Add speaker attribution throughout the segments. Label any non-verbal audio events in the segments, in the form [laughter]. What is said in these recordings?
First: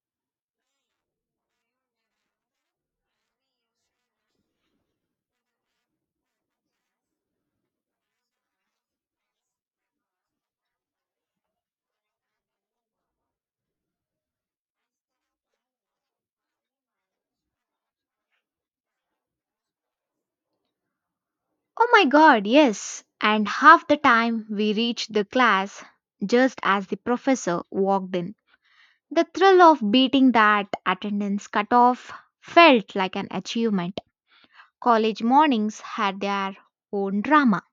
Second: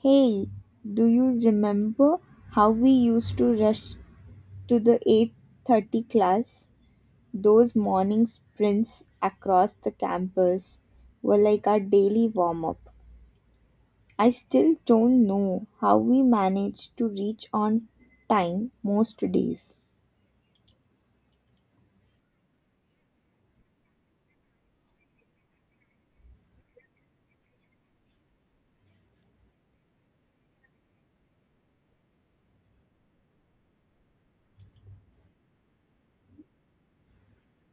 Speaker 1: Hey, do you remember how we used to rush to the 8:30 class? Those morning sprints across the campus were like our daily warm-up. I still don't know how we managed to reach on time most days.
Speaker 2: Oh my god, yes. And half the time we reached the class just as the professor walked in. The thrill of beating that attendance cutoff felt like an achievement. College mornings had their own drama.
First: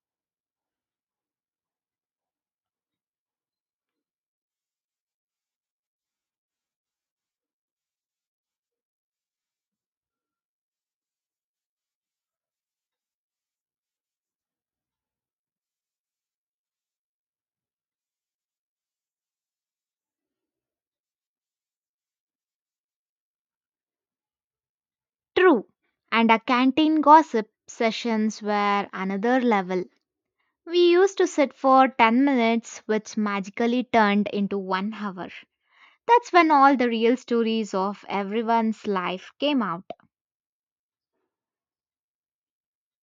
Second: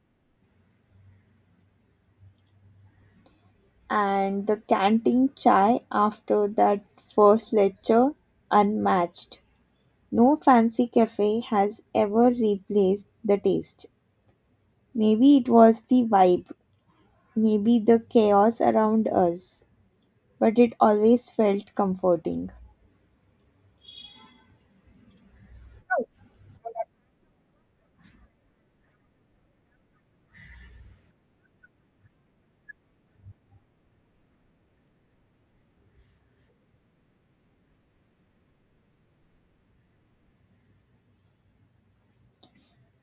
Speaker 1: And the canteen chai after that first lecture unmatched. No fancy cafe has ever replaced the taste. Maybe it was the vibe, maybe the chaos around us, but it always felt comforting.
Speaker 2: True. And our canteen gossip sessions were another level. We used to sit for 10 minutes, which magically turned into one hour. That's when all the real stories of everyone's life came out.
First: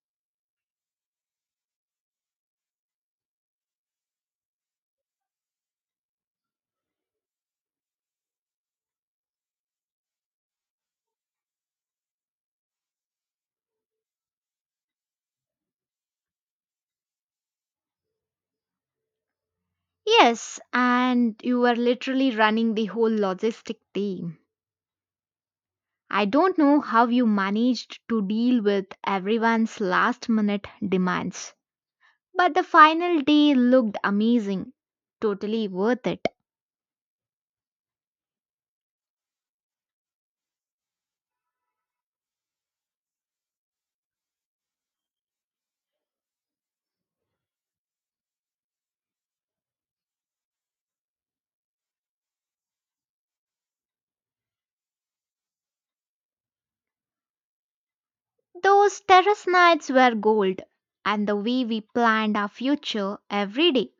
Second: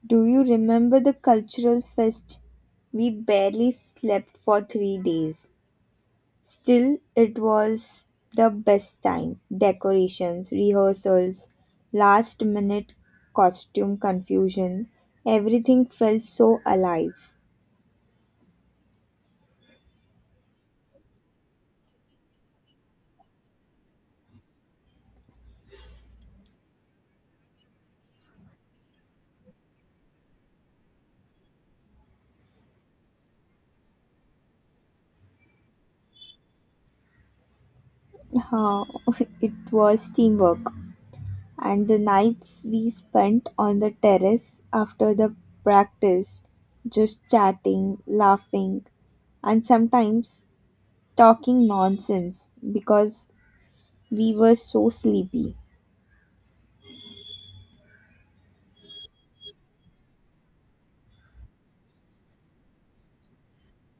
Speaker 1: Do you remember the cultural fest? We barely slept for 3 days. Still, it was the best time. Decorations, rehearsals, last minute costume confusion, everything felt so alive.
Speaker 2: Yes, and you were literally running the whole logistic team. I don't know how you managed to deal with everyone's last minute demands. But the final day looked amazing. Totally worth it.
Speaker 1: Huh, [laughs] it was teamwork. And the nights we spent on the terrace after the practice, just chatting, laughing, and sometimes talking nonsense because we were so sleepy.
Speaker 2: Those terrace nights were gold, and the way we planned our future every day.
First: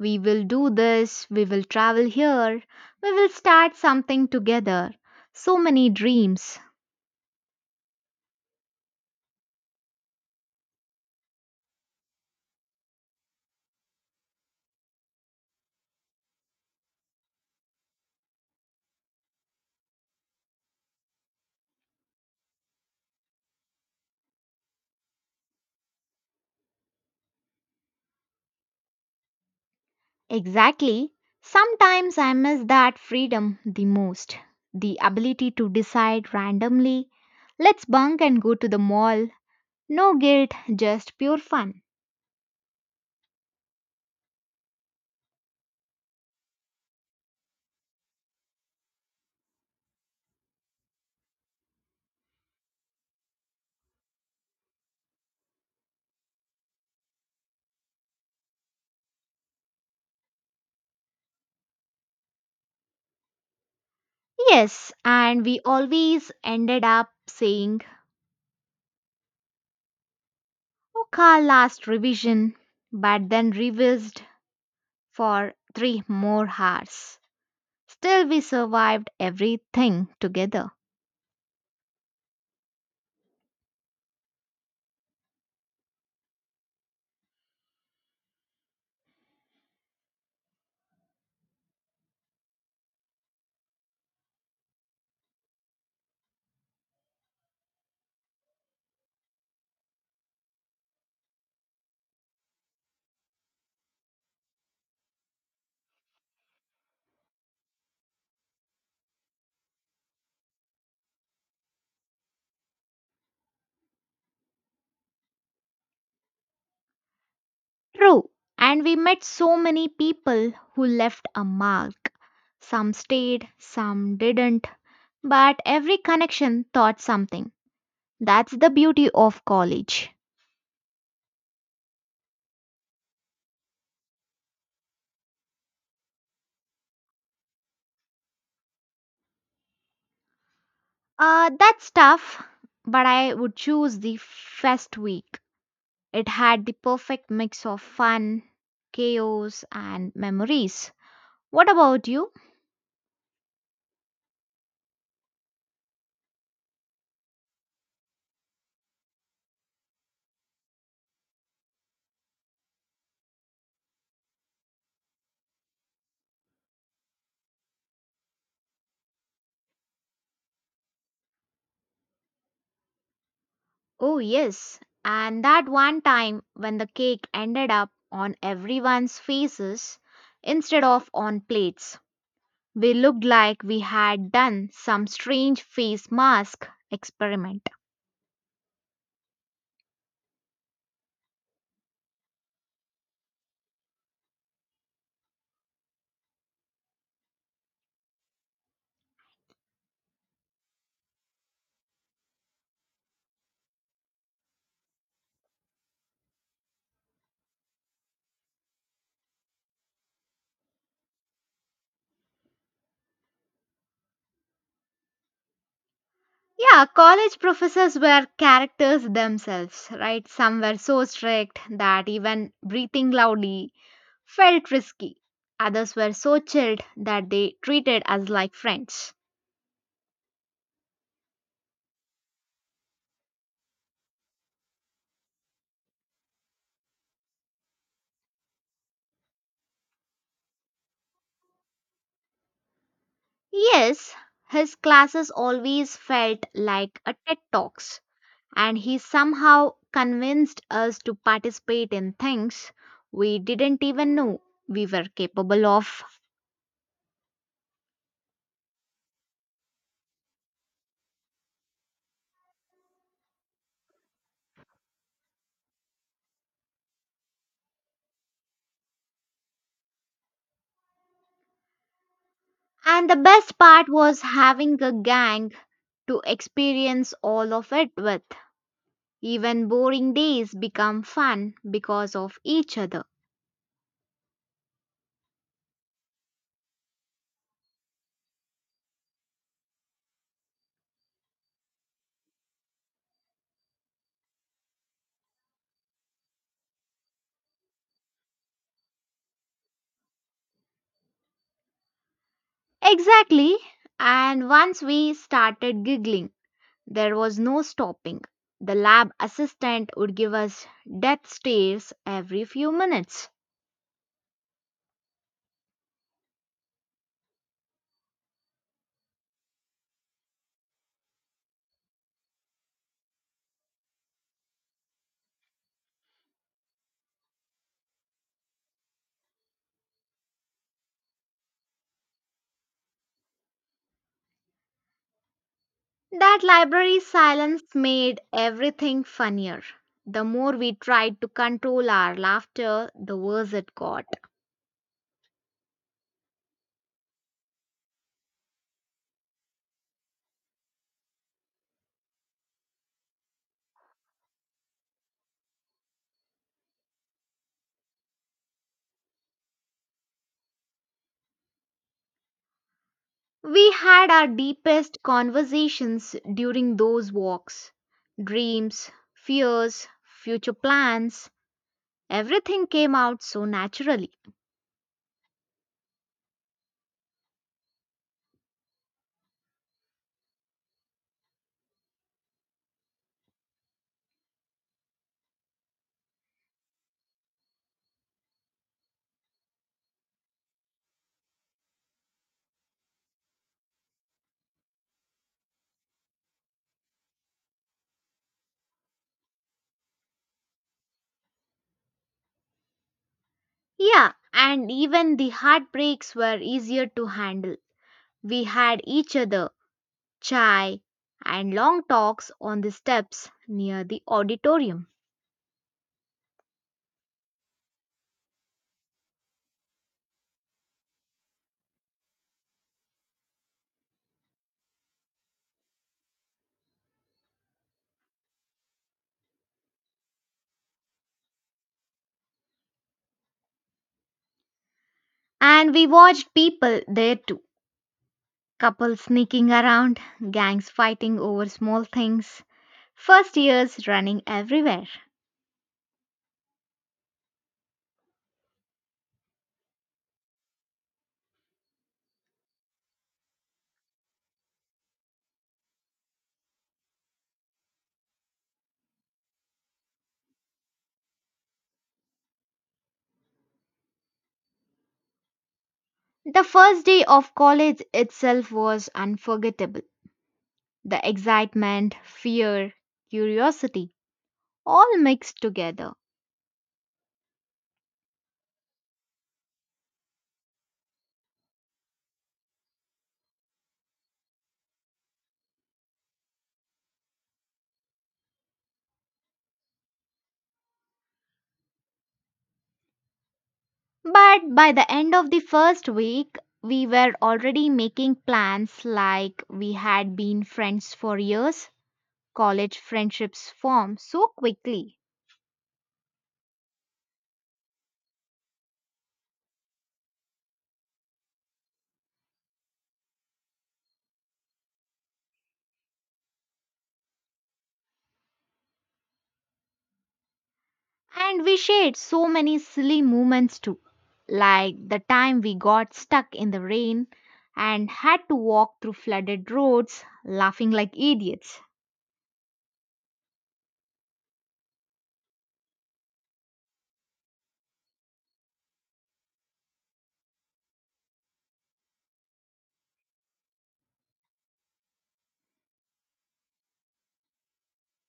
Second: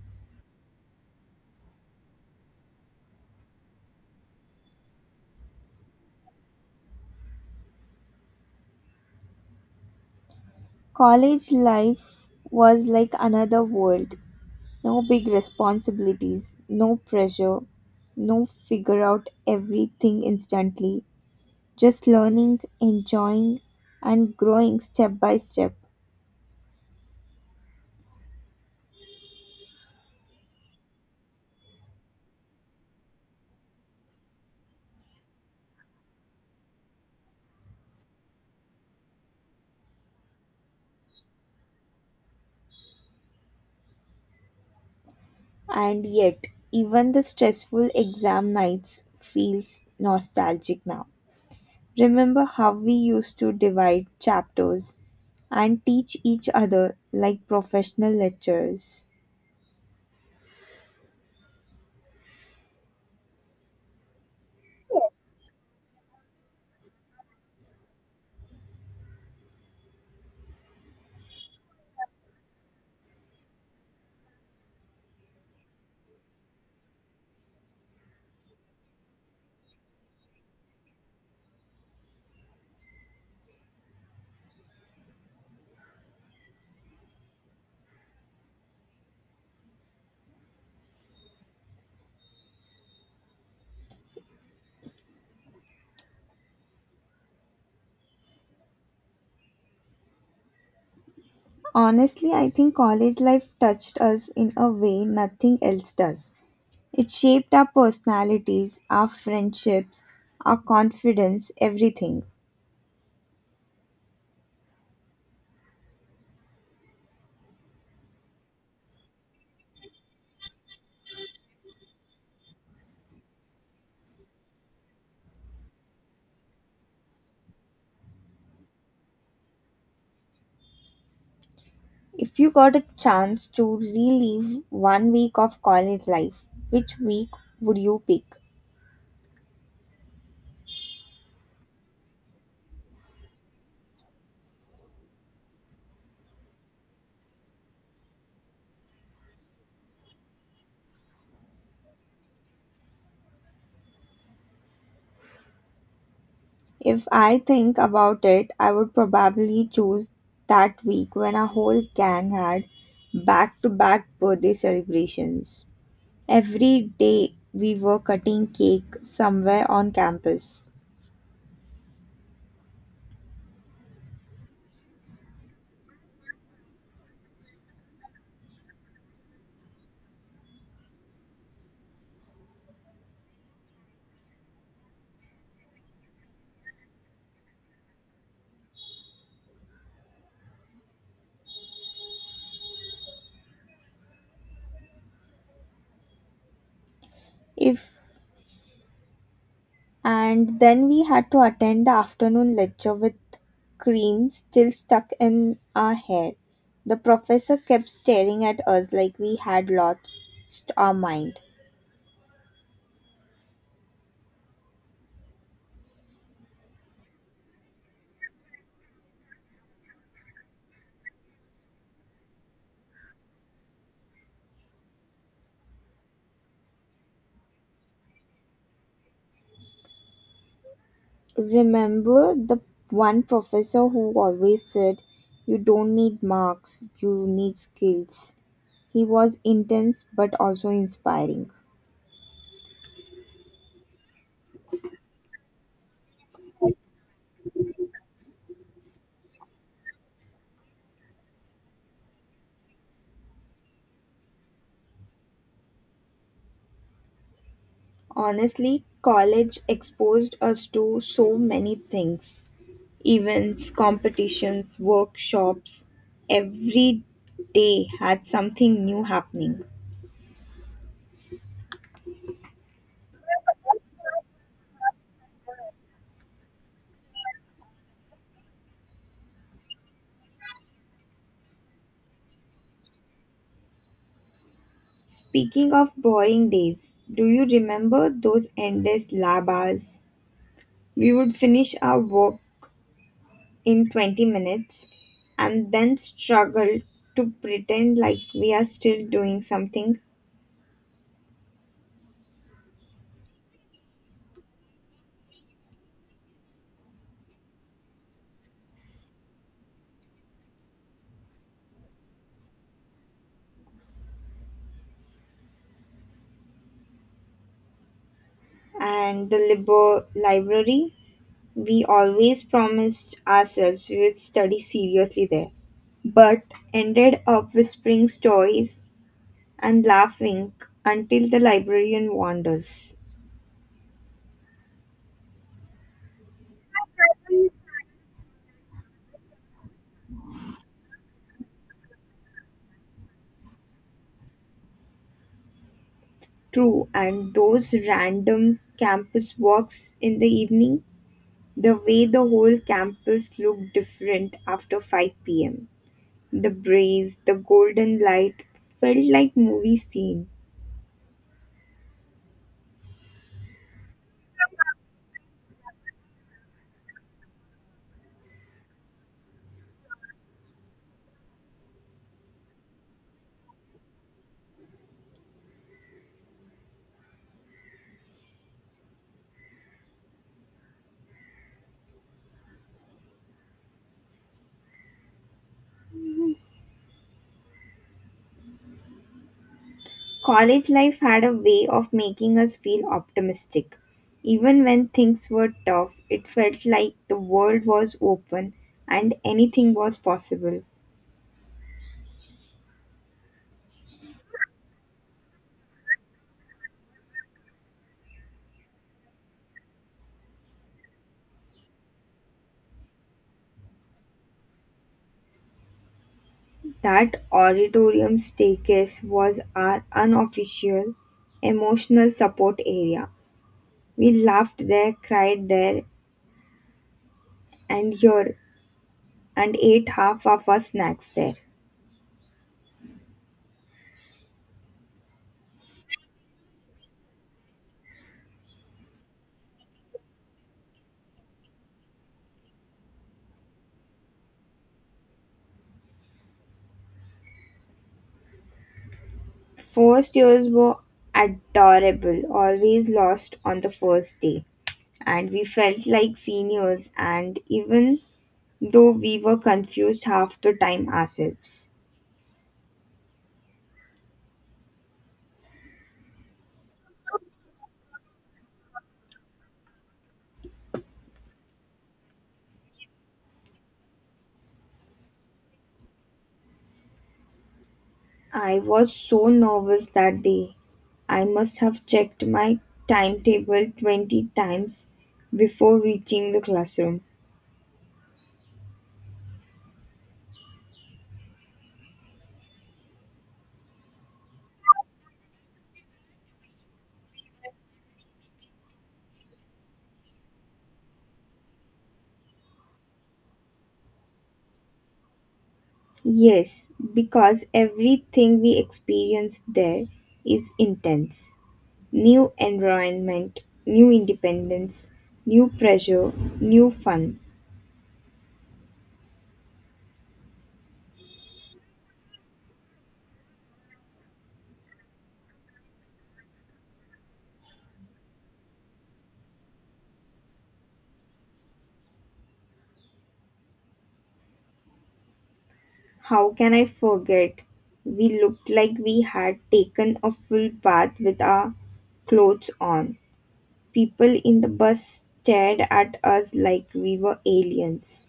Speaker 2: We will do this, we will travel here, we will start something together. So many dreams.
Speaker 1: College life was like another world. No big responsibilities, no pressure, no figure out everything instantly, just learning, enjoying, and growing step by step.
Speaker 2: Exactly. Sometimes I miss that freedom the most. The ability to decide randomly, let's bunk and go to the mall. No guilt, just pure fun.
Speaker 1: And yet, even the stressful exam nights feels nostalgic now. Remember how we used to divide chapters and teach each other like professional lecturers.
Speaker 2: Yes, and we always ended up saying, okay, last revision, but then revised for three more hours. Still, we survived everything together.
Speaker 1: Honestly, I think college life touched us in a way nothing else does. It shaped our personalities, our friendships, our confidence, everything.
Speaker 2: True, and we met so many people who left a mark. Some stayed, some didn't, but every connection taught something. That's the beauty of college.
Speaker 1: If you got a chance to relive one week of college life, which week would you pick?
Speaker 2: That's tough, but I would choose the first week. It had the perfect mix of fun, chaos, and memories. What about you?
Speaker 1: If I think about it, I would probably choose that week when our whole gang had back to back birthday celebrations. Every day we were cutting cake somewhere on campus.
Speaker 2: Oh, yes. And that one time when the cake ended up on everyone's faces instead of on plates, we looked like we had done some strange face mask experiment.
Speaker 1: If And then we had to attend the afternoon lecture with cream still stuck in our hair. The professor kept staring at us like we had lost our mind.
Speaker 2: Yeah, college professors were characters themselves, right? Some were so strict that even breathing loudly felt risky. Others were so chilled that they treated us like friends.
Speaker 1: Remember the one professor who always said, "You don't need marks, you need skills"? He was intense but also inspiring.
Speaker 2: Yes, his classes always felt like a TED Talks, and he somehow convinced us to participate in things we didn't even know we were capable of.
Speaker 1: Honestly, college exposed us to so many things: events, competitions, workshops. Every day had something new happening.
Speaker 2: And the best part was having a gang to experience all of it with. Even boring days become fun because of each other.
Speaker 1: Speaking of boring days, do you remember those endless lab hours? We would finish our work in 20 minutes and then struggle to pretend like we are still doing something.
Speaker 2: Exactly. And once we started giggling there was no stopping. The lab assistant would give us death stares every few minutes.
Speaker 1: And the library, we always promised ourselves we would study seriously there, but ended up whispering stories and laughing until the librarian wanders.
Speaker 2: That library silence made everything funnier. The more we tried to control our laughter, the worse it got.
Speaker 1: True, and those random campus walks in the evening, the way the whole campus looked different after 5 pm. The breeze, the golden light felt like movie scene.
Speaker 2: We had our deepest conversations during those walks. Dreams, fears, future plans, everything came out so naturally.
Speaker 1: College life had a way of making us feel optimistic. Even when things were tough, it felt like the world was open and anything was possible.
Speaker 2: Yeah, and even the heartbreaks were easier to handle. We had each other, chai, and long talks on the steps near the auditorium.
Speaker 1: That auditorium staircase was our unofficial emotional support area. We laughed there, cried there, and here, and ate half of our snacks there.
Speaker 2: And we watched people there too, couples sneaking around, gangs fighting over small things, first years running everywhere.
Speaker 1: First years were adorable, always lost on the first day, and we felt like seniors, and even though we were confused half the time ourselves.
Speaker 2: The first day of college itself was unforgettable. The excitement, fear, curiosity all mixed together.
Speaker 1: I was so nervous that day. I must have checked my timetable 20 times before reaching the classroom.
Speaker 2: But by the end of the first week, we were already making plans like we had been friends for years. College friendships form so quickly.
Speaker 1: Yes, because everything we experience there is intense. New environment, new independence, new pressure, new fun.
Speaker 2: And we shared so many silly moments too, like the time we got stuck in the rain and had to walk through flooded roads, laughing like idiots.
Speaker 1: How can I forget? We looked like we had taken a full bath with our clothes on. People in the bus stared at us like we were aliens.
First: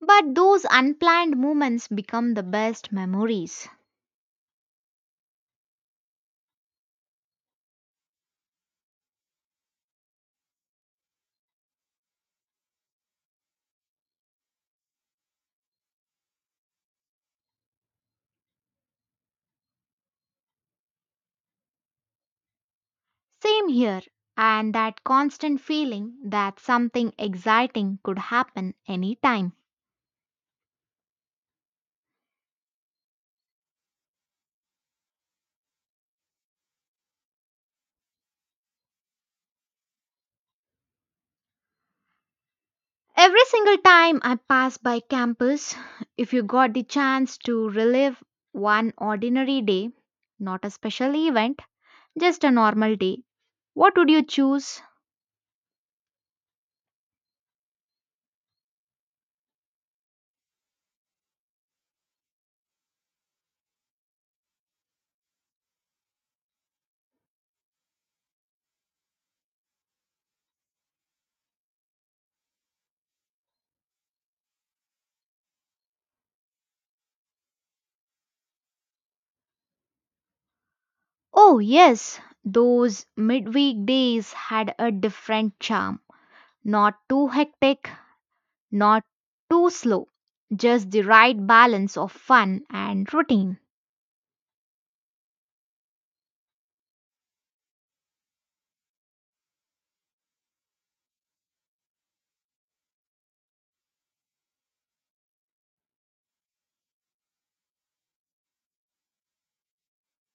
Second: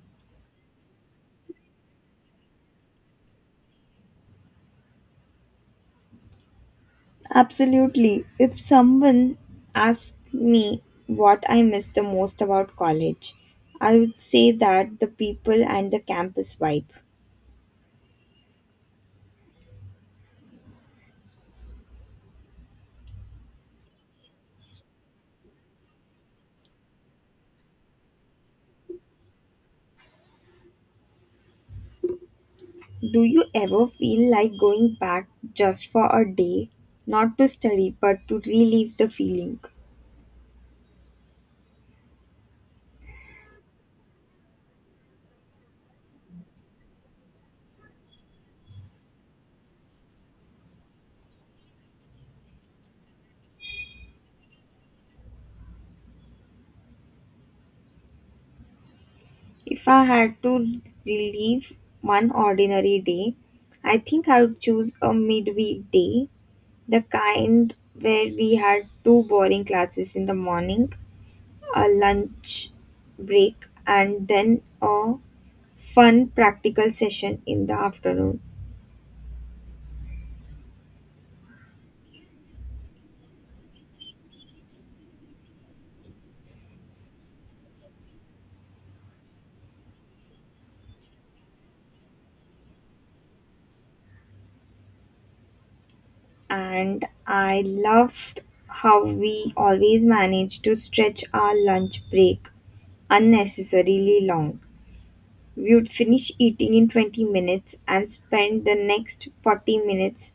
Speaker 2: But those unplanned moments become the best memories.
Speaker 1: Absolutely. If someone asked me what I miss the most about college, I would say that the people and the campus vibe.
Speaker 2: Same here, and that constant feeling that something exciting could happen anytime.
Speaker 1: Do you ever feel like going back just for a day? Not to study, but to relive the feeling.
Speaker 2: Every single time I pass by campus, if you got the chance to relive one ordinary day, not a special event, just a normal day, what would you choose?
Speaker 1: If I had to relive one ordinary day, I think I would choose a midweek day, the kind where we had two boring classes in the morning, a lunch break, and then a fun practical session in the afternoon.
Speaker 2: Oh, yes, those midweek days had a different charm. Not too hectic, not too slow, just the right balance of fun and routine.
Speaker 1: And I loved how we always managed to stretch our lunch break unnecessarily long. We would finish eating in 20 minutes and spend the next 40 minutes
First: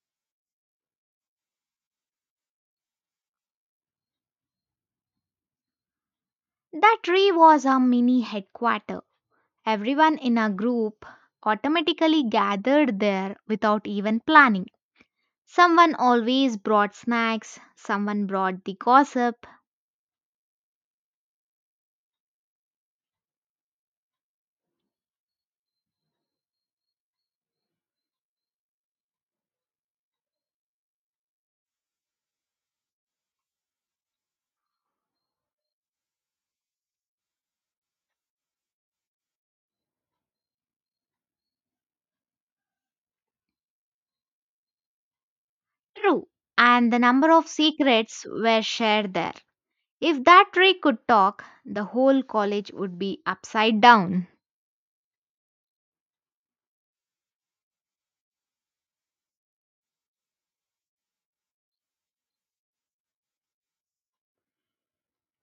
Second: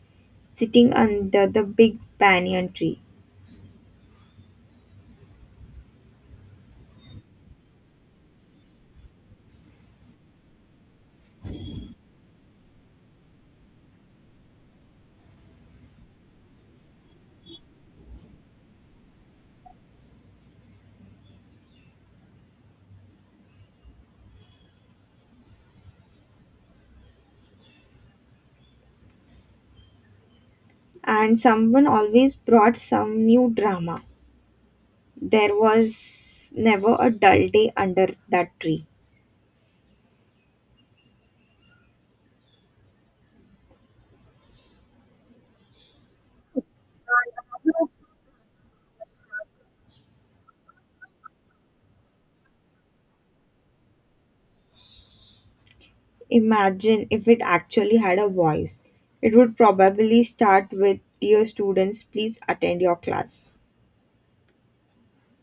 Speaker 1: sitting under the big banyan tree.
Speaker 2: That tree was a mini headquarter. Everyone in a group automatically gathered there without even planning. Someone always brought snacks, someone brought the gossip.
Speaker 1: And someone always brought some new drama. There was never a dull day under that tree.
Speaker 2: True. And the number of secrets were shared there. If that tree could talk, the whole college would be upside down.
Speaker 1: Imagine if it actually had a voice. It would probably start with, "Dear students, please attend your class."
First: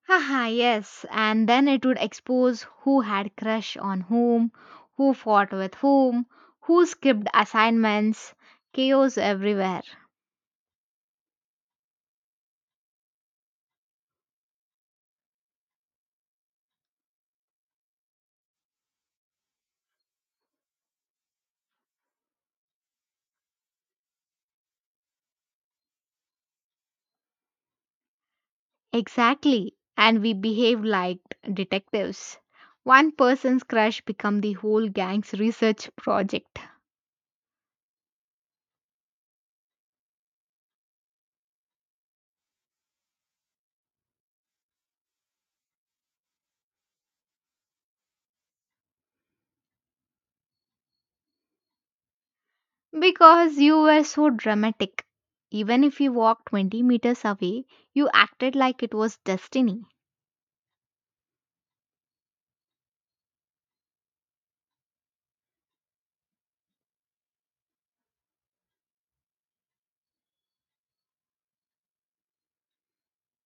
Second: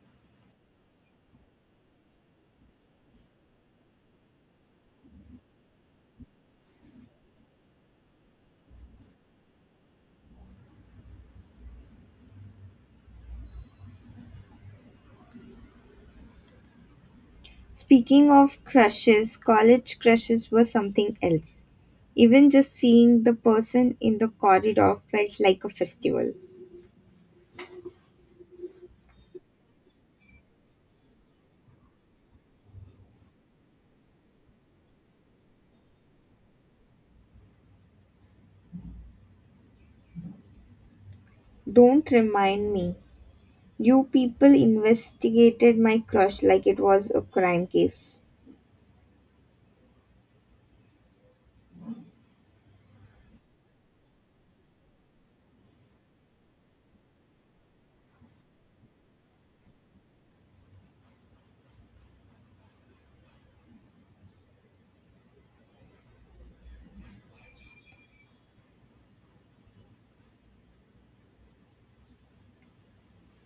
Speaker 2: Haha, yes, and then it would expose who had crush on whom, who fought with whom, who skipped assignments, chaos everywhere.
Speaker 1: Speaking of crushes, college crushes were something else. Even just seeing the person in the corridor felt like a festival.
Speaker 2: Exactly, and we behaved like detectives. One person's crush become the whole gang's research project
Speaker 1: Don't remind me. You people investigated my crush like it was a crime case.
Speaker 2: because you were so dramatic. Even if you walked 20 meters away, you acted like it was destiny.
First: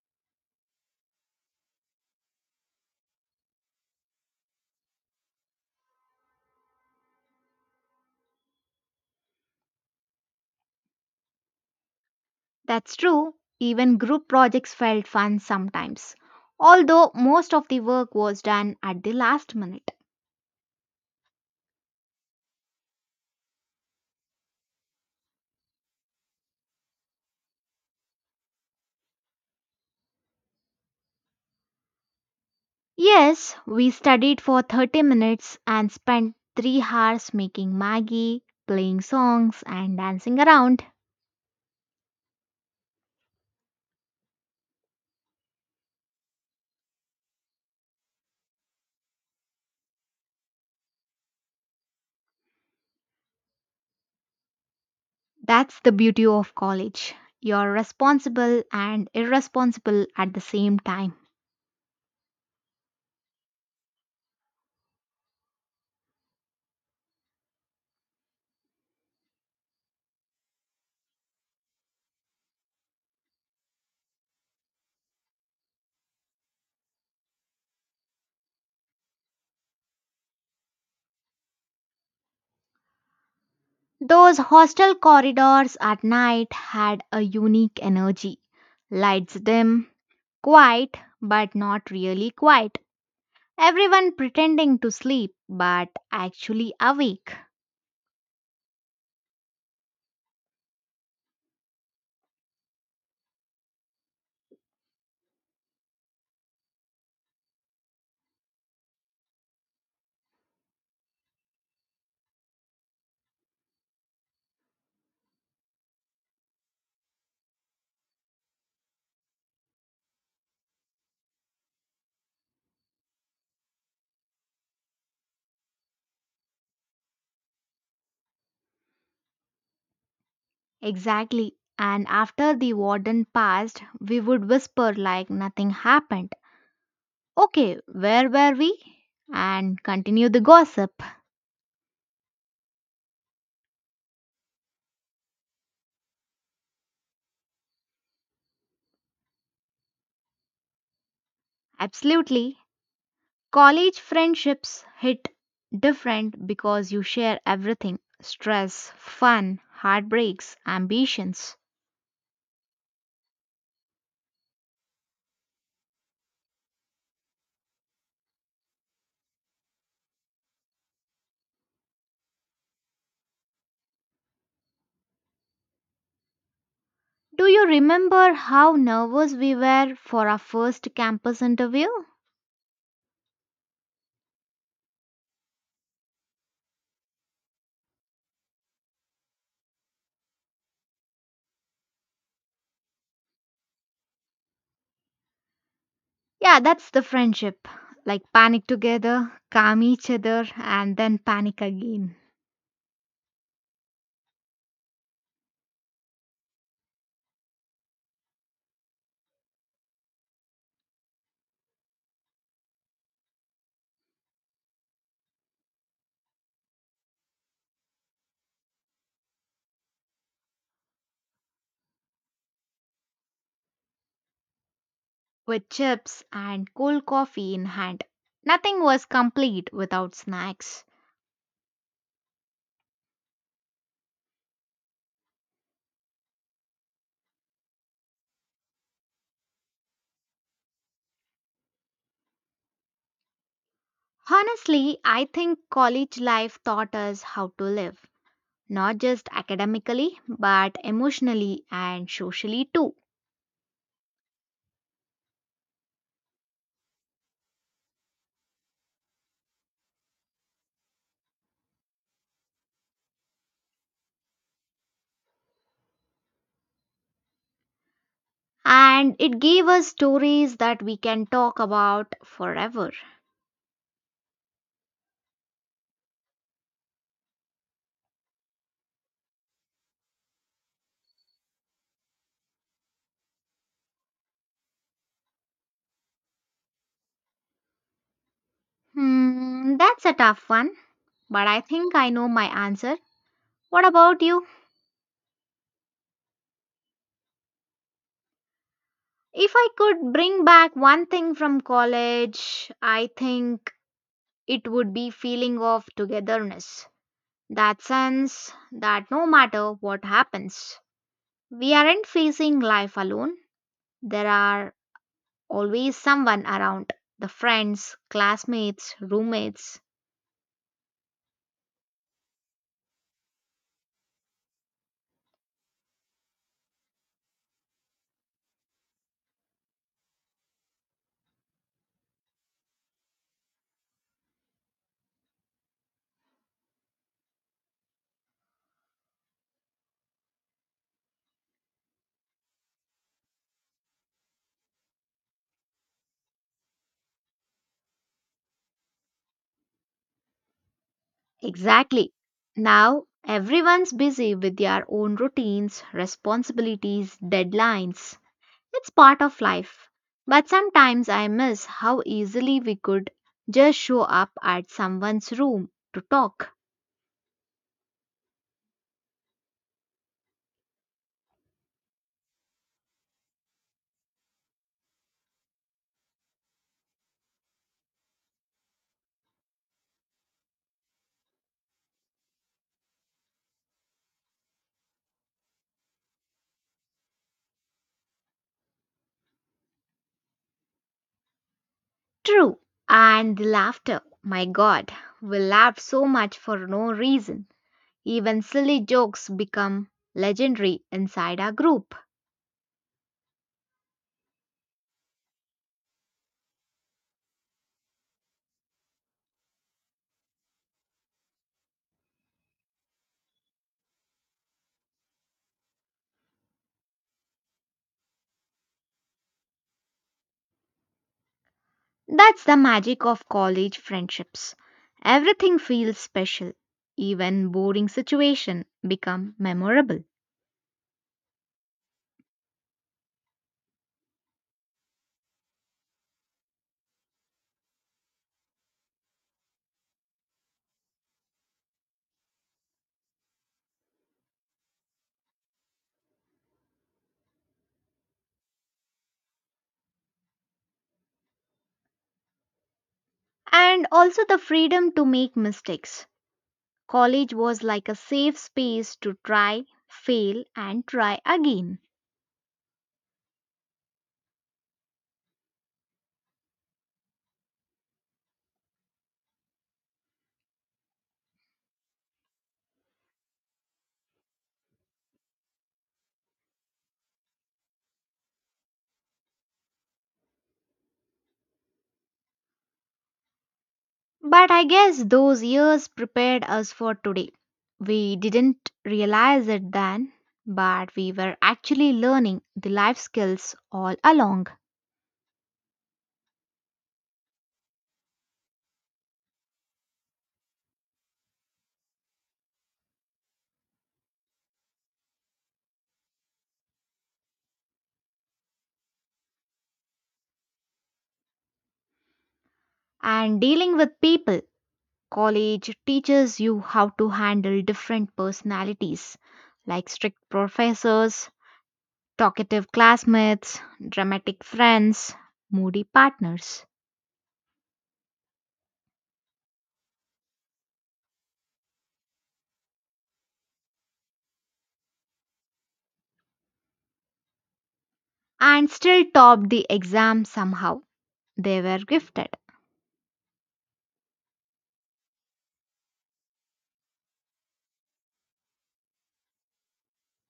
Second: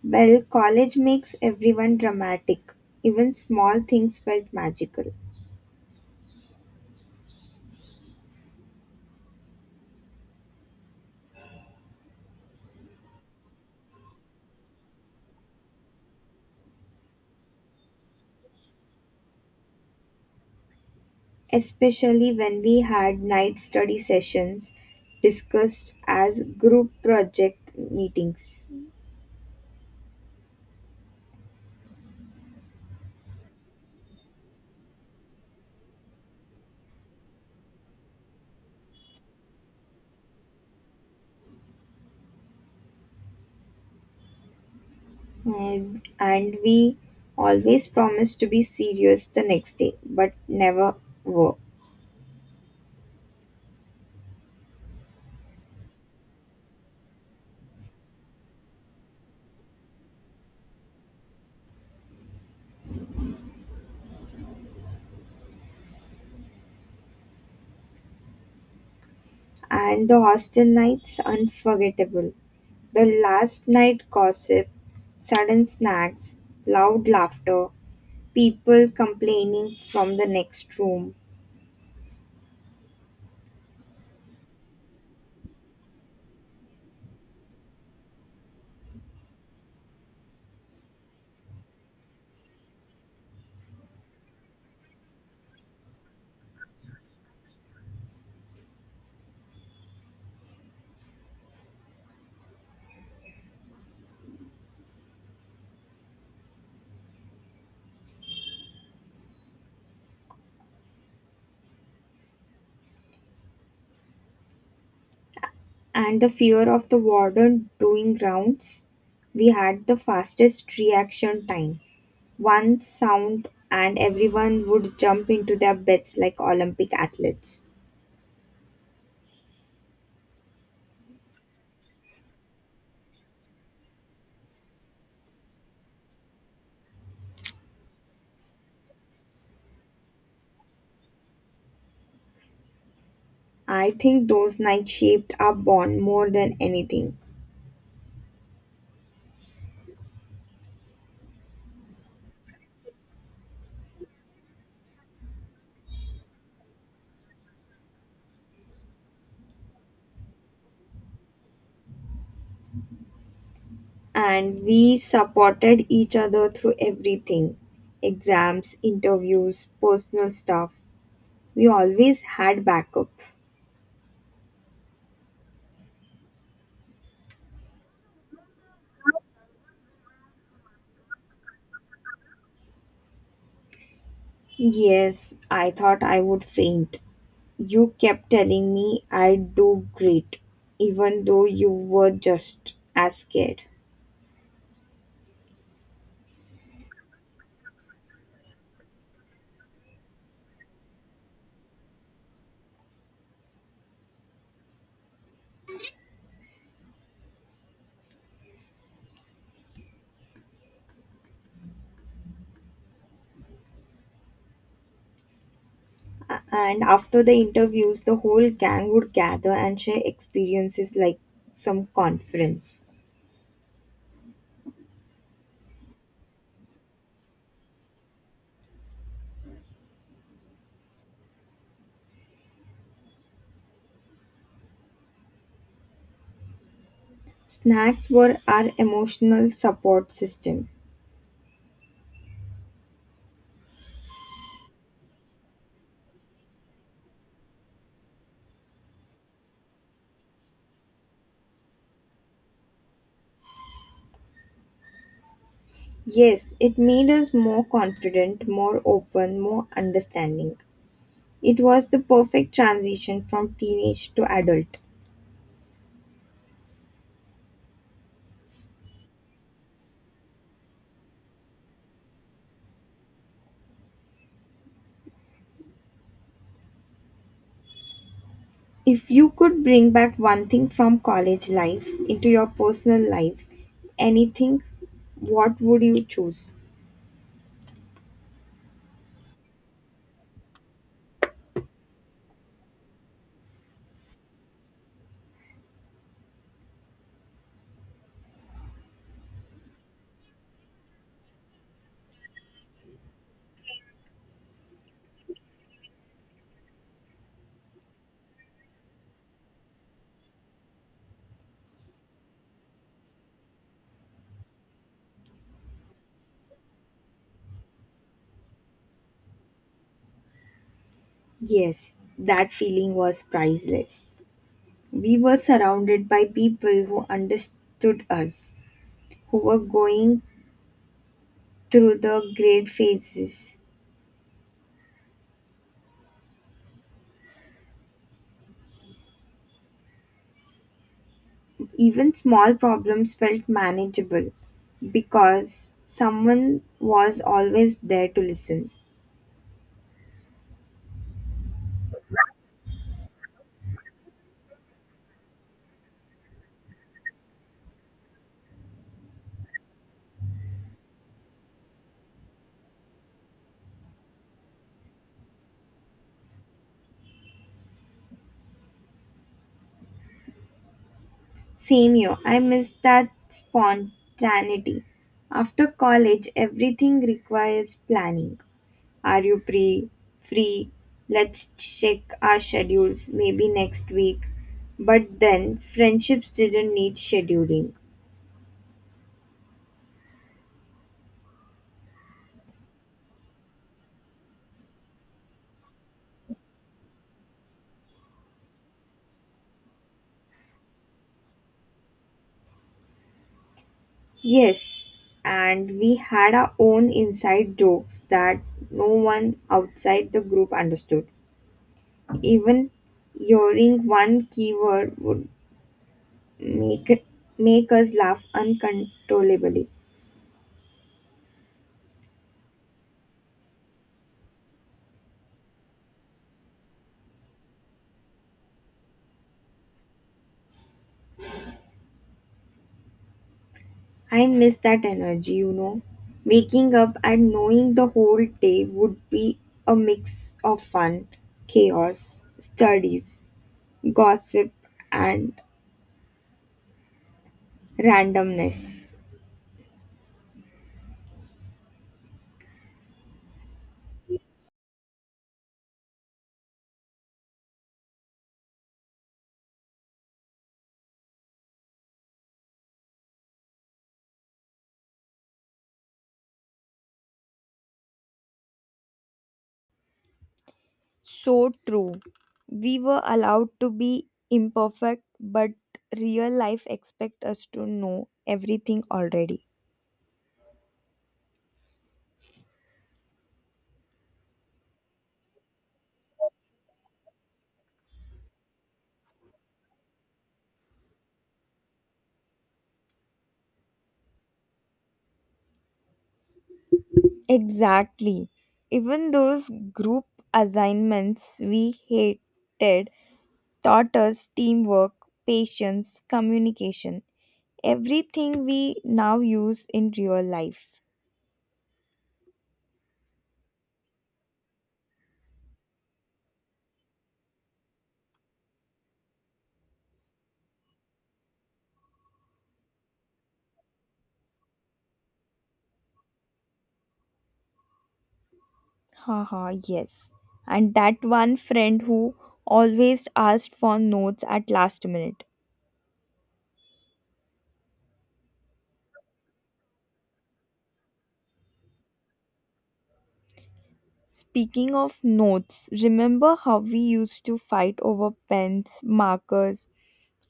Speaker 1: Well, college makes everyone dramatic. Even small things felt magical.
Speaker 2: That's true, even group projects felt fun sometimes, although most of the work was done at the last minute.
Speaker 1: Especially when we had night study sessions discussed as group project meetings.
Speaker 2: Yes, we studied for 30 minutes and spent 3 hours making Maggie, playing songs, and dancing around.
Speaker 1: And we always promised to be serious the next day, but never were.
Speaker 2: That's the beauty of college. You're responsible and irresponsible at the same time.
Speaker 1: And the hostel nights unforgettable. The last night gossip, sudden snacks, loud laughter, people complaining from the next room.
Speaker 2: Those hostel corridors at night had a unique energy. Lights dim, quiet, but not really quiet. Everyone pretending to sleep but actually awake.
Speaker 1: And the fear of the warden doing rounds, we had the fastest reaction time. One sound, and everyone would jump into their beds like Olympic athletes.
Speaker 2: Exactly. And after the warden passed, we would whisper like nothing happened. Okay, where were we? And continue the gossip.
Speaker 1: I think those nights shaped our bond more than anything,
Speaker 2: Absolutely. College friendships hit different because you share everything stress, fun, heartbreaks, ambitions.
Speaker 1: and we supported each other through everything: exams, interviews, personal stuff. We always had backup.
Speaker 2: Do you remember how nervous we were for our first campus interview?
Speaker 1: Yes, I thought I would faint. You kept telling me I'd do great, even though you were just as scared.
Speaker 2: Yeah, that's the friendship. Like panic together, calm each other, and then panic again.
Speaker 1: And after the interviews, the whole gang would gather and share experiences like some conference.
Speaker 2: With chips and cold coffee in hand. Nothing was complete without snacks.
Speaker 1: Snacks were our emotional support system.
Speaker 2: Honestly, I think college life taught us how to live, not just academically, but emotionally and socially too.
Speaker 1: Yes, it made us more confident, more open, more understanding. It was the perfect transition from teenage to adult.
Speaker 2: And it gave us stories that we can talk about forever.
Speaker 1: If you could bring back one thing from college life into your personal life, anything, what would you choose?
Speaker 2: Hmm, that's a tough one, but I think I know my answer. What about you? If I could bring back one thing from college, I think it would be feeling of togetherness. That sense that no matter what happens, we aren't facing life alone. There are always someone around. The friends, classmates, roommates.
Speaker 1: Yes, that feeling was priceless. We were surrounded by people who understood us, who were going through the great phases. Even small problems felt manageable because someone was always there to listen.
Speaker 2: Exactly. Now everyone's busy with their own routines, responsibilities, deadlines. It's part of life. But sometimes I miss how easily we could just show up at someone's room to talk.
Speaker 1: Same here. I miss that spontaneity. After college, everything requires planning. Are you pre free? Let's check our schedules. Maybe next week. But then, friendships didn't need scheduling.
Speaker 2: True. And the laughter. My god, we laugh so much for no reason. Even silly jokes become legendary inside our group.
Speaker 1: Yes, and we had our own inside jokes that no one outside the group understood. Even hearing one keyword would make make us laugh uncontrollably.
Speaker 2: That's the magic of college friendships. Everything feels special. Even boring situation become memorable.
Speaker 1: I miss that energy, you know. Waking up and knowing the whole day would be a mix of fun, chaos, studies, gossip, and randomness.
Speaker 2: And also the freedom to make mistakes. College was like a safe space to try, fail, and try again.
Speaker 1: So true. We were allowed to be imperfect, but real life expect us to know everything already.
Speaker 2: But I guess those years prepared us for today. We didn't realize it then, but we were actually learning the life skills all along.
Speaker 1: Exactly. Even those group assignments we hated taught us teamwork, patience, communication, everything we now use in real life.
Speaker 2: And dealing with people, college teaches you how to handle different personalities, like strict professors, talkative classmates, dramatic friends, moody partners.
Speaker 1: Haha, yes. And that one friend who always asked for notes at last minute.
Speaker 2: And still topped the exam somehow. They were gifted.
Speaker 1: Speaking of notes, remember how we used to fight over pens, markers,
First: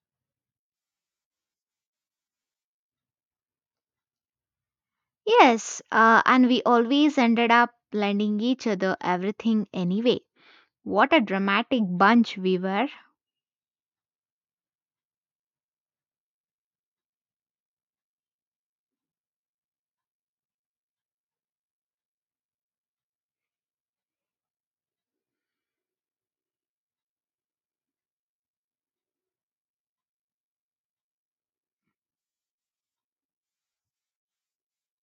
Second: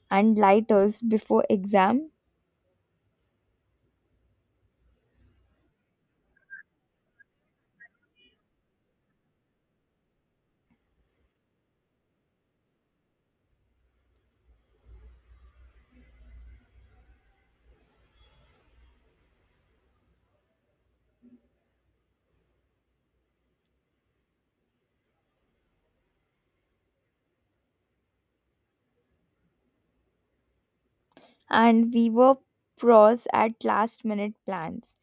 Speaker 1: and lighters before exam?
Speaker 2: Yes, and we always ended up lending each other everything anyway. What a dramatic bunch we were.
Speaker 1: And we were pros at last minute plans.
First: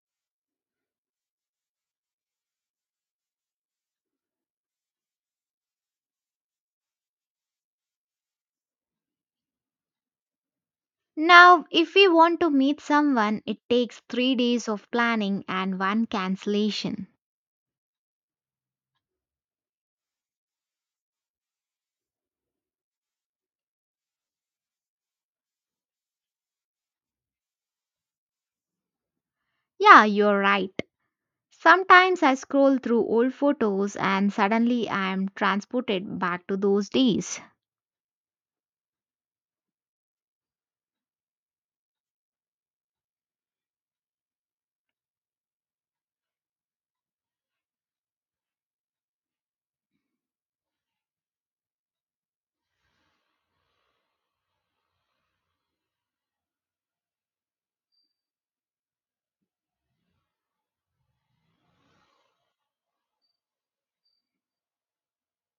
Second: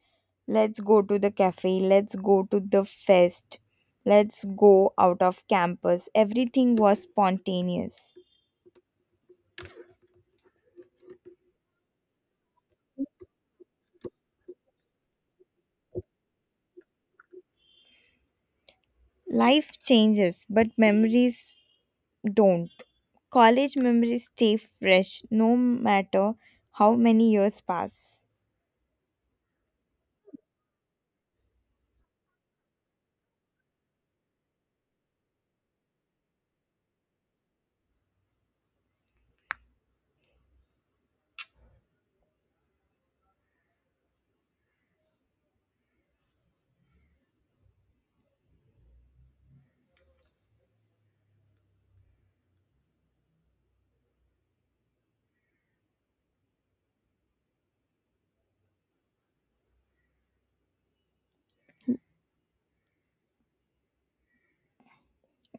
Speaker 1: Let's go to the cafe, let's go to the fest, let's go out of campus. Everything was spontaneous.
Speaker 2: Now, if we want to meet someone, it takes 3 days of planning and one cancellation.
Speaker 1: Life changes, but memories don't. College memories stay fresh no matter how many years pass.
Speaker 2: Yeah, you're right. Sometimes I scroll through old photos and suddenly I am transported back to those days.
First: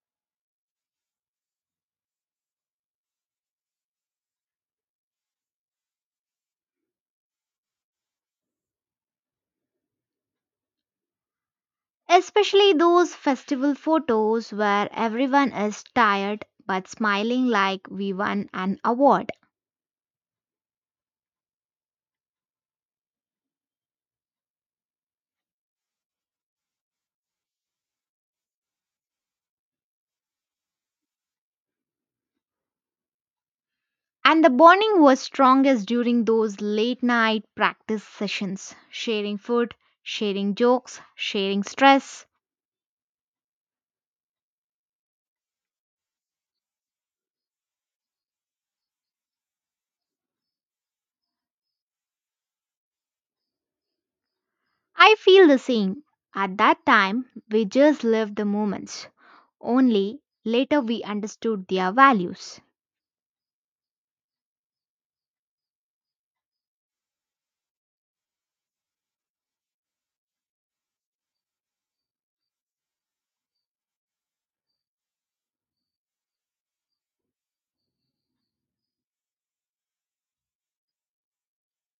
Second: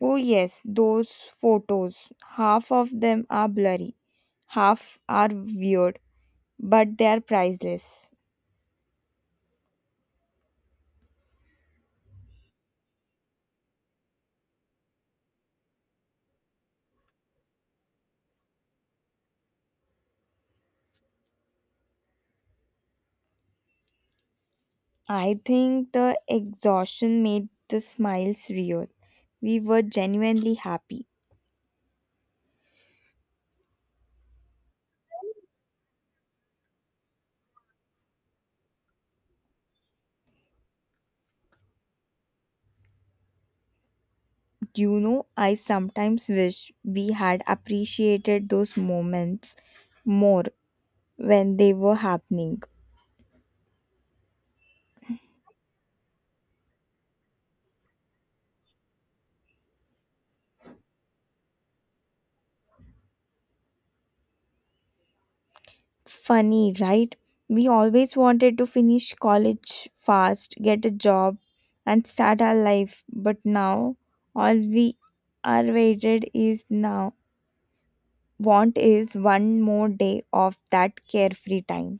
Speaker 1: Oh, yes, those photos. Half of them are blurry, half are weird, but they are priceless.
Speaker 2: Especially those festival photos where everyone is tired but smiling like we won an award.
Speaker 1: I think the exhaustion made the smiles real. We were genuinely happy.
Speaker 2: And the bonding was strongest during those late night practice sessions, sharing food, sharing jokes, sharing stress.
Speaker 1: Do you know, I sometimes wish we had appreciated those moments more when they were happening.
Speaker 2: I feel the same. At that time, we just lived the moments. Only later we understood their values.
Speaker 1: Funny, right? We always wanted to finish college fast, get a job, and start our life, but now all we are waited is now want is one more day of that carefree time.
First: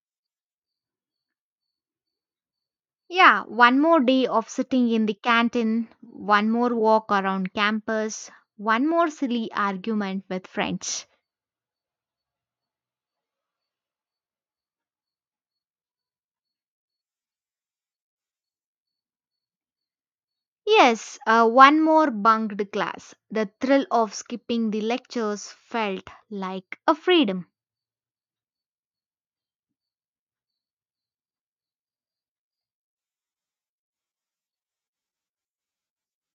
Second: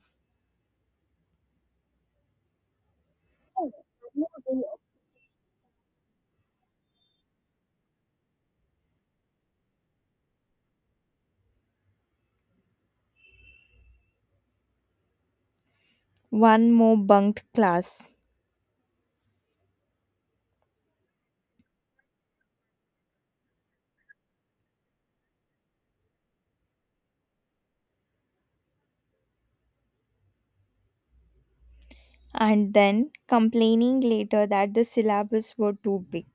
Speaker 2: Yeah, one more day of sitting in the canteen, one more walk around campus, one more silly argument with friends.
Speaker 1: One more bunked class,
Speaker 2: Yes, one more bunked class. The thrill of skipping the lectures felt like a freedom.
Speaker 1: and then complaining later that the syllabus were too big.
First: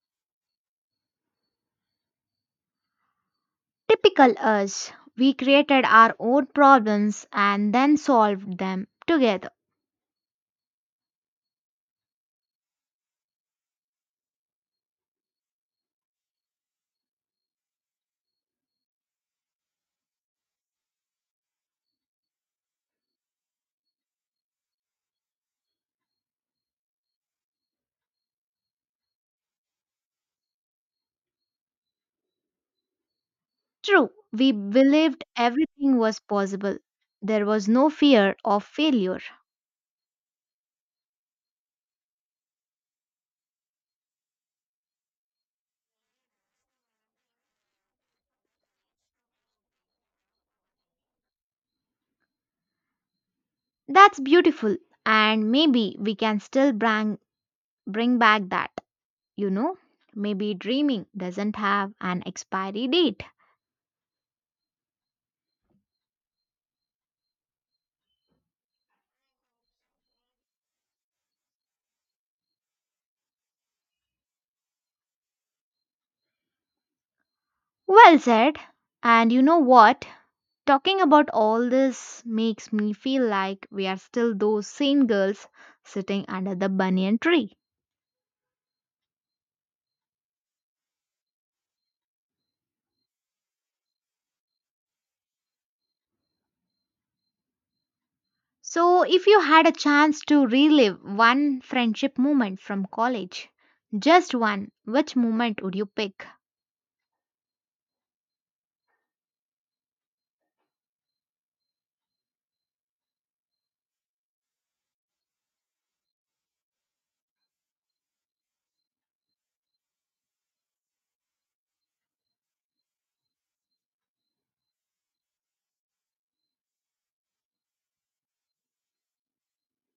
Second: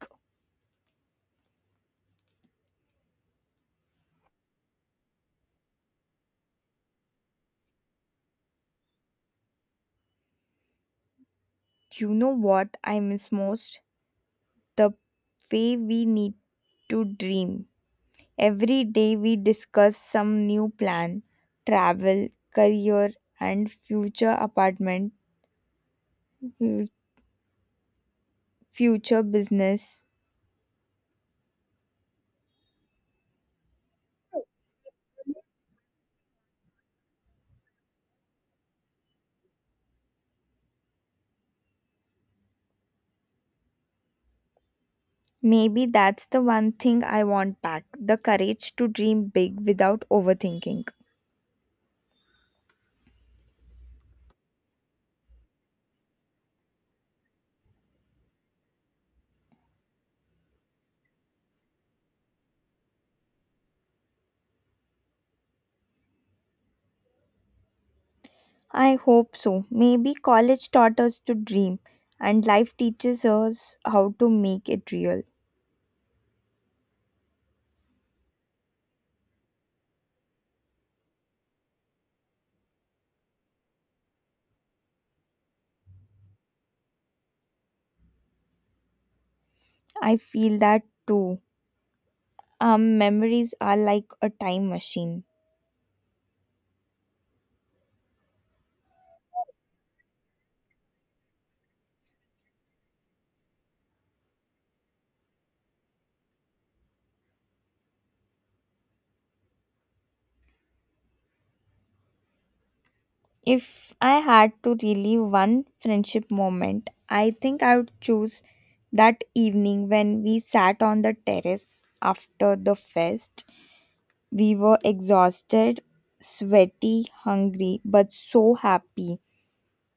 Speaker 2: Typical us, we created our own problems and then solved them together.
Speaker 1: You know what I miss most? The way we need to dream. Every day we discuss some new plan, travel, career, and future apartment, fu- future business.
Speaker 2: True, we believed everything was possible. There was no fear of failure.
Speaker 1: Maybe that's the one thing I want back: the courage to dream big without overthinking.
Speaker 2: That's beautiful. And maybe we can still bring back that, you know. Maybe dreaming doesn't have an expiry date.
Speaker 1: I hope so. Maybe college taught us to dream and life teaches us how to make it real.
Speaker 2: Well said. And you know what? Talking about all this makes me feel like we are still those same girls sitting under the banyan tree.
Speaker 1: I feel that too. Our memories are like a time machine.
Speaker 2: So, if you had a chance to relive one friendship moment from college, just one, which moment would you pick?
Speaker 1: If I had to relive one friendship moment, I think I would choose that evening when we sat on the terrace after the fest. We were exhausted, sweaty, hungry, but so happy.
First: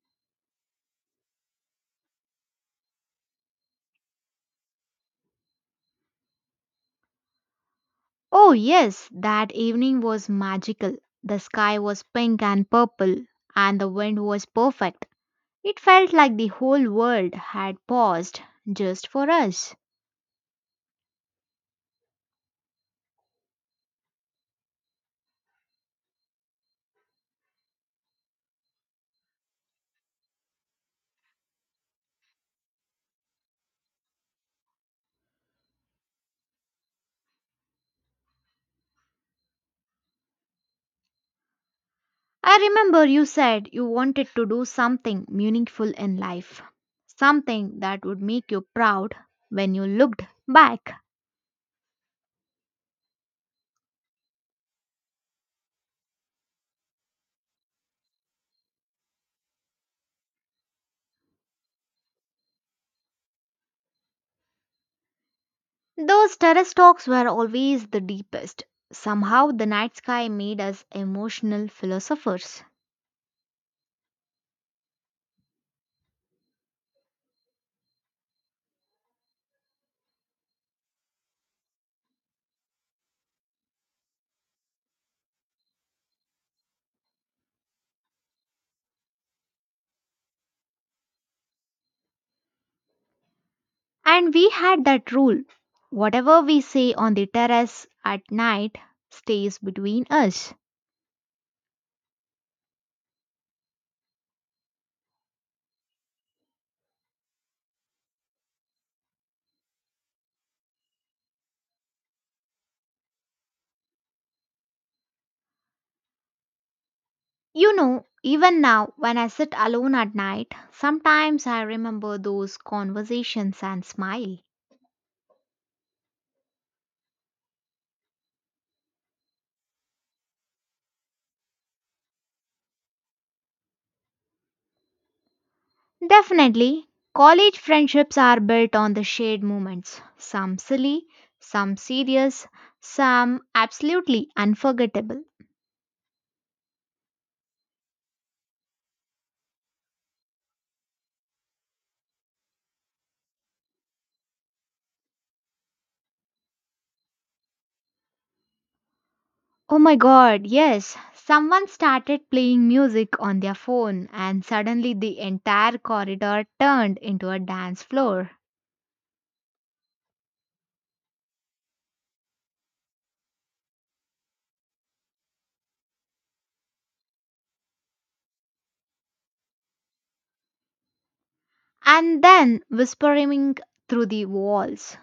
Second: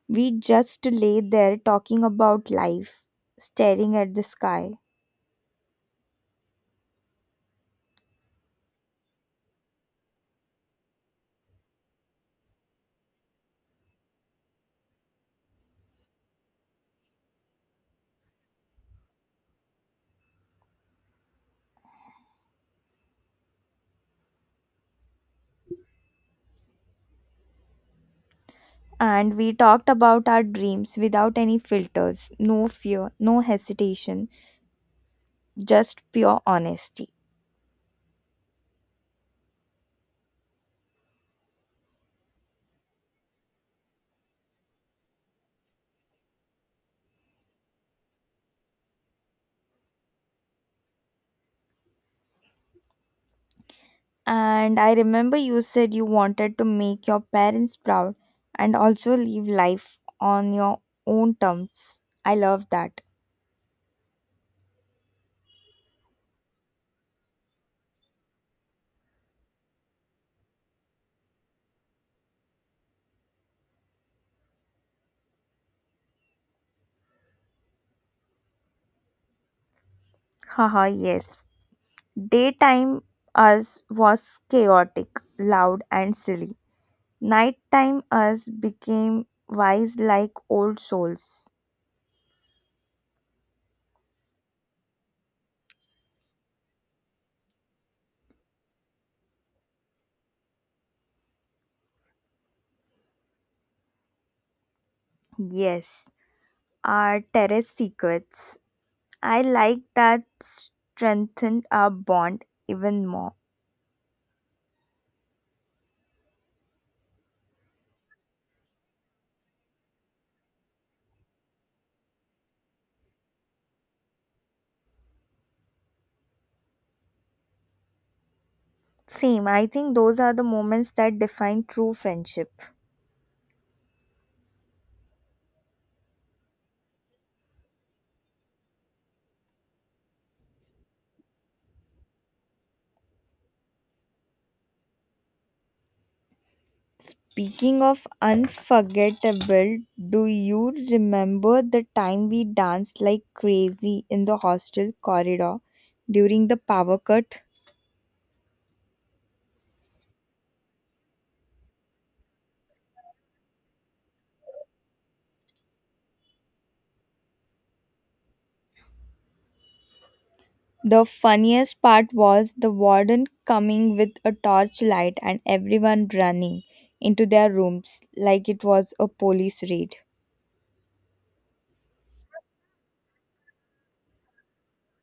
Speaker 1: We just lay there talking about life, staring at the sky.
Speaker 2: Oh, yes, that evening was magical. The sky was pink and purple, and the wind was perfect. It felt like the whole world had paused just for us.
Speaker 1: And we talked about our dreams without any filters, no fear, no hesitation, just pure honesty.
Speaker 2: I remember you said you wanted to do something meaningful in life, something that would make you proud when you looked back.
Speaker 1: And I remember you said you wanted to make your parents proud and also live life on your own terms. I love that.
Speaker 2: Those terrace talks were always the deepest. Somehow, the night sky made us emotional philosophers.
Speaker 1: Haha, yes. Daytime us was chaotic, loud, and silly. Nighttime us became wise like old souls.
Speaker 2: And we had that rule whatever we say on the terrace at night stays between us.
Speaker 1: Yes, our terrace secrets. I like that strengthened our bond even more.
Speaker 2: You know, even now, when I sit alone at night, sometimes I remember those conversations and smile.
Speaker 1: Same, I think those are the moments that define true friendship.
Speaker 2: Definitely, college friendships are built on the shared moments some silly, some serious, some absolutely unforgettable.
Speaker 1: Speaking of unforgettable, do you remember the time we danced like crazy in the hostel corridor during the power cut?
Speaker 2: Oh my god, yes. Someone started playing music on their phone, and suddenly the entire corridor turned into a dance floor.
Speaker 1: The funniest part was the warden coming with a torchlight and everyone running into their rooms like it was a police raid.
Speaker 2: And then whispering through the walls.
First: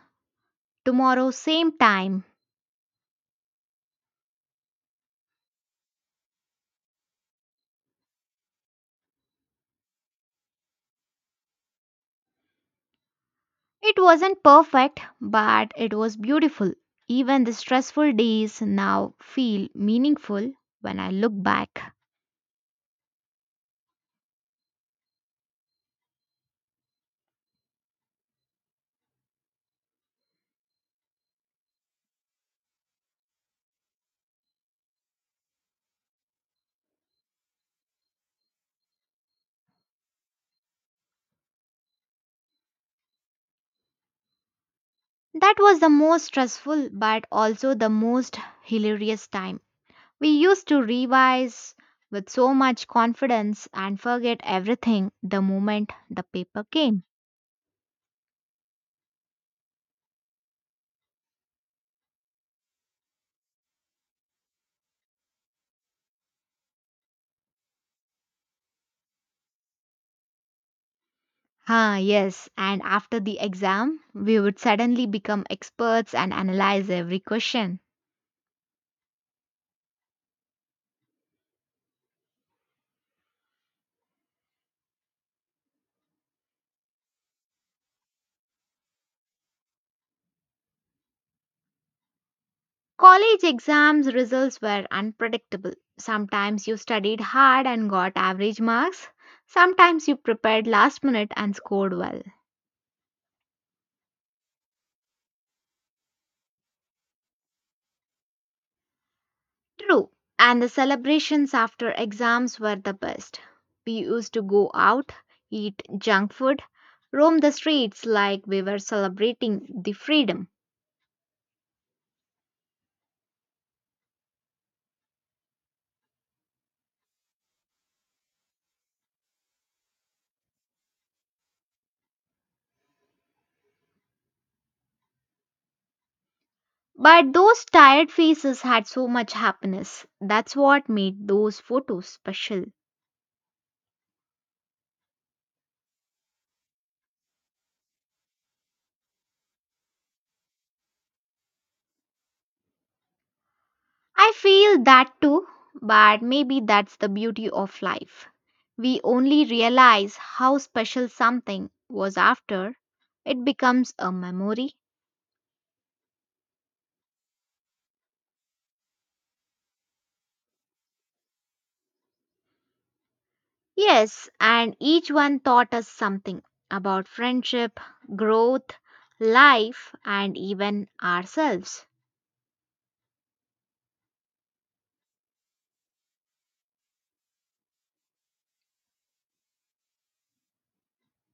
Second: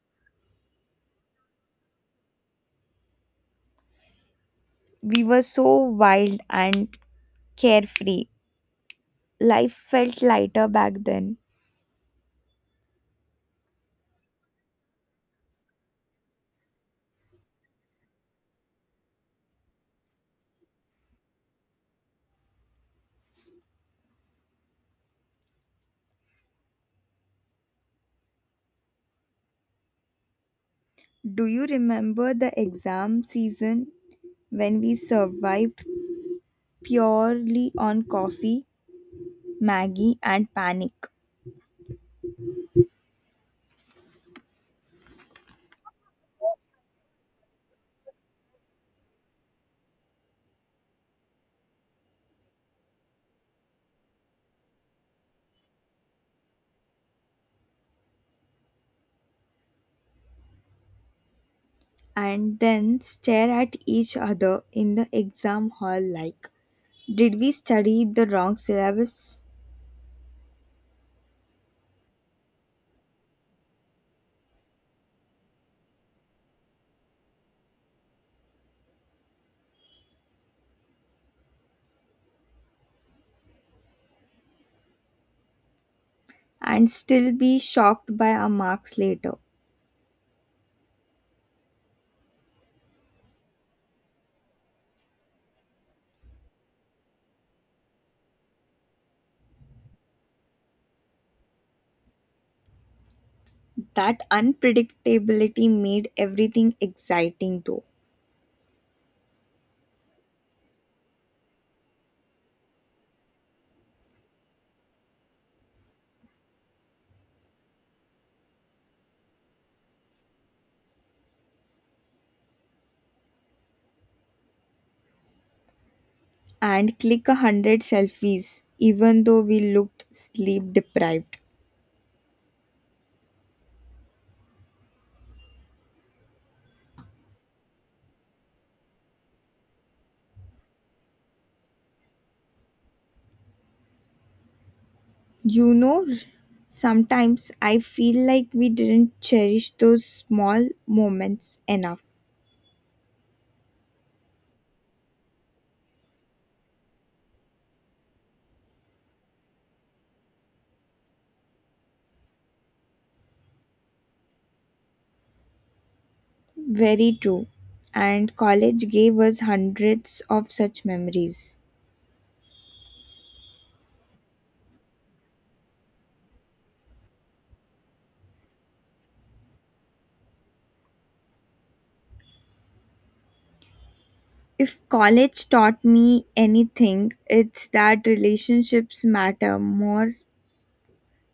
Speaker 2: Tomorrow, same time.
Speaker 1: We were so wild and carefree. Life felt lighter back then.
Speaker 2: It wasn't perfect, but it was beautiful. Even the stressful days now feel meaningful when I look back.
Speaker 1: Do you remember the exam season when we survived purely on coffee, Maggie, and panic,
Speaker 2: That was the most stressful, but also the most hilarious time. We used to revise with so much confidence and forget everything the moment the paper came.
Speaker 1: and then stare at each other in the exam hall like, "Did we study the wrong syllabus?"
Speaker 2: Ah, yes, and after the exam, we would suddenly become experts and analyze every question.
Speaker 1: And still be shocked by our marks later?
Speaker 2: College exams results were unpredictable. Sometimes you studied hard and got average marks. Sometimes you prepared last minute and scored well.
Speaker 1: That unpredictability made everything exciting though.
Speaker 2: True. And the celebrations after exams were the best. We used to go out, eat junk food, roam the streets like we were celebrating the freedom.
Speaker 1: And click 100 selfies, even though we looked sleep deprived.
Speaker 2: But those tired faces had so much happiness. That's what made those photos special.
Speaker 1: You know, sometimes I feel like we didn't cherish those small moments enough.
Speaker 2: I feel that too, but maybe that's the beauty of life. We only realize how special something was after it becomes a memory.
Speaker 1: Very true. And college gave us hundreds of such memories.
Speaker 2: Yes, and each one taught us something about friendship, growth, life, and even ourselves.
Speaker 1: If college taught me anything, it's that relationships matter more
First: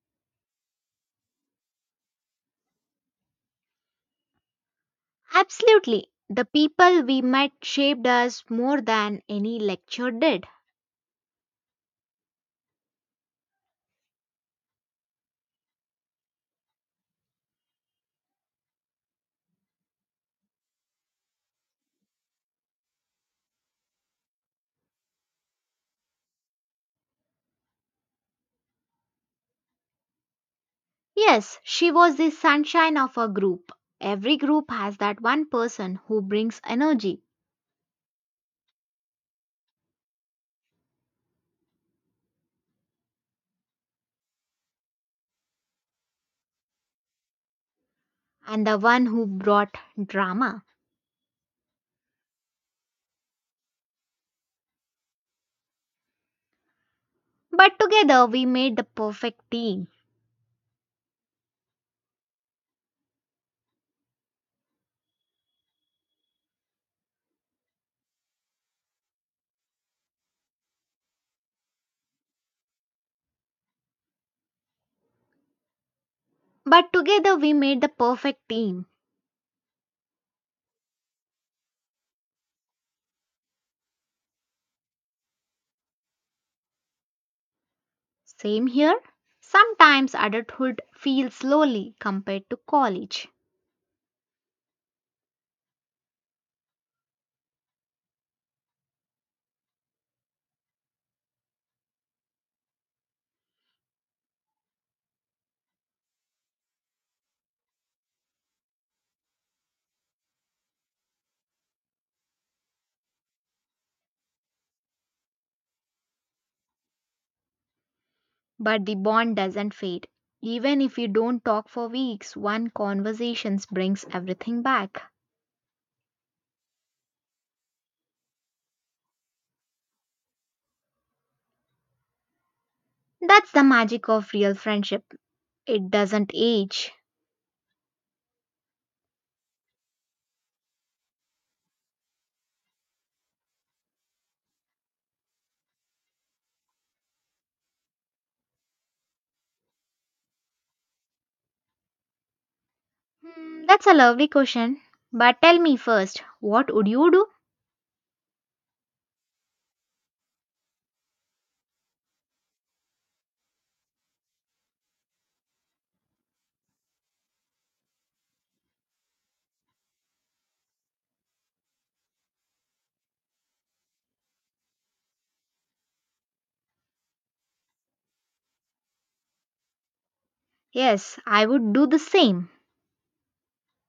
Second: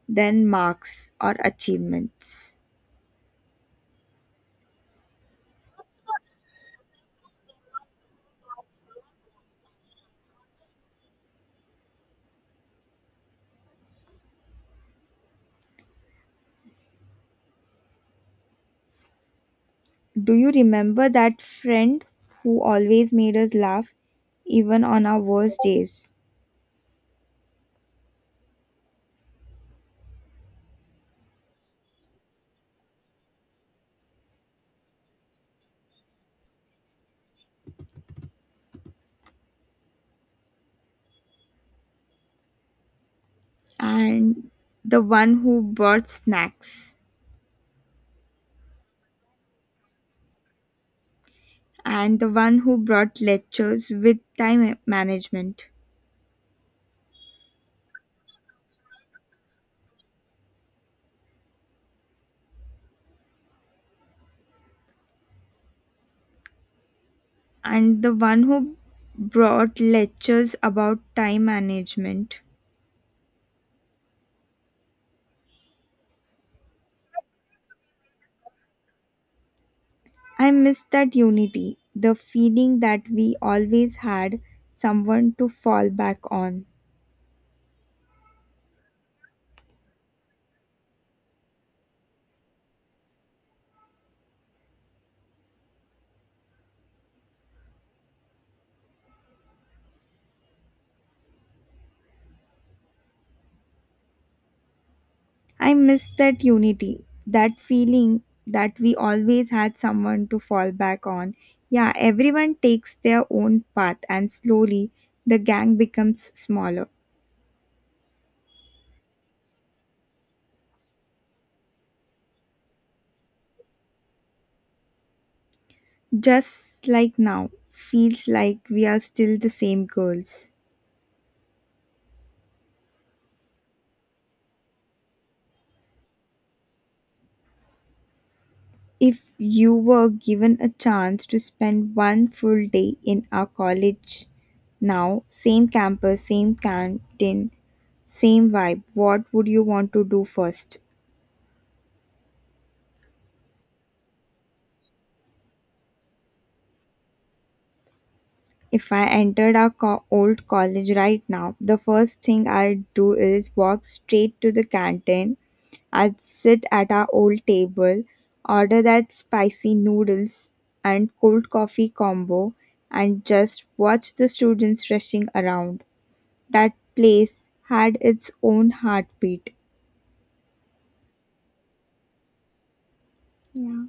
Speaker 1: than marks or achievements.
Speaker 2: Absolutely, the people we met shaped us more than any lecture did.
Speaker 1: Do you remember that friend who always made us laugh, even on our worst days?
Speaker 2: Yes, she was the sunshine of a group. Every group has that one person who brings energy
Speaker 1: And the one who brought snacks,
Speaker 2: and the one who brought drama.
Speaker 1: and the one who brought lectures with time management,
Speaker 2: But together we made the perfect team.
Speaker 1: and the one who brought lectures about time management.
Speaker 2: But together we made the perfect team.
Speaker 1: I miss that unity, the feeling that we always had someone to fall back on.
Speaker 2: Same here. Sometimes adulthood feels lonely compared to college,
Speaker 1: I miss that unity, that feeling that we always had someone to fall back on. Yeah, everyone takes their own path, and slowly the gang becomes smaller.
Speaker 2: but the bond doesn't fade. Even if you don't talk for weeks, one conversation brings everything back.
Speaker 1: Just like now, feels like we are still the same girls.
Speaker 2: That's the magic of real friendship. It doesn't age.
Speaker 1: If you were given a chance to spend one full day in our college now, same campus, same canteen, same vibe, what would you want to do first?
Speaker 2: Hmm, that's a lovely question. But tell me first, what would you do?
Speaker 1: If I entered our old college right now, the first thing I'd do is walk straight to the canteen. I'd sit at our old table, order that spicy noodles and cold coffee combo, and just watch the students rushing around. That place had its own heartbeat.
Speaker 2: Yes, I would do the same.
Speaker 1: Yeah.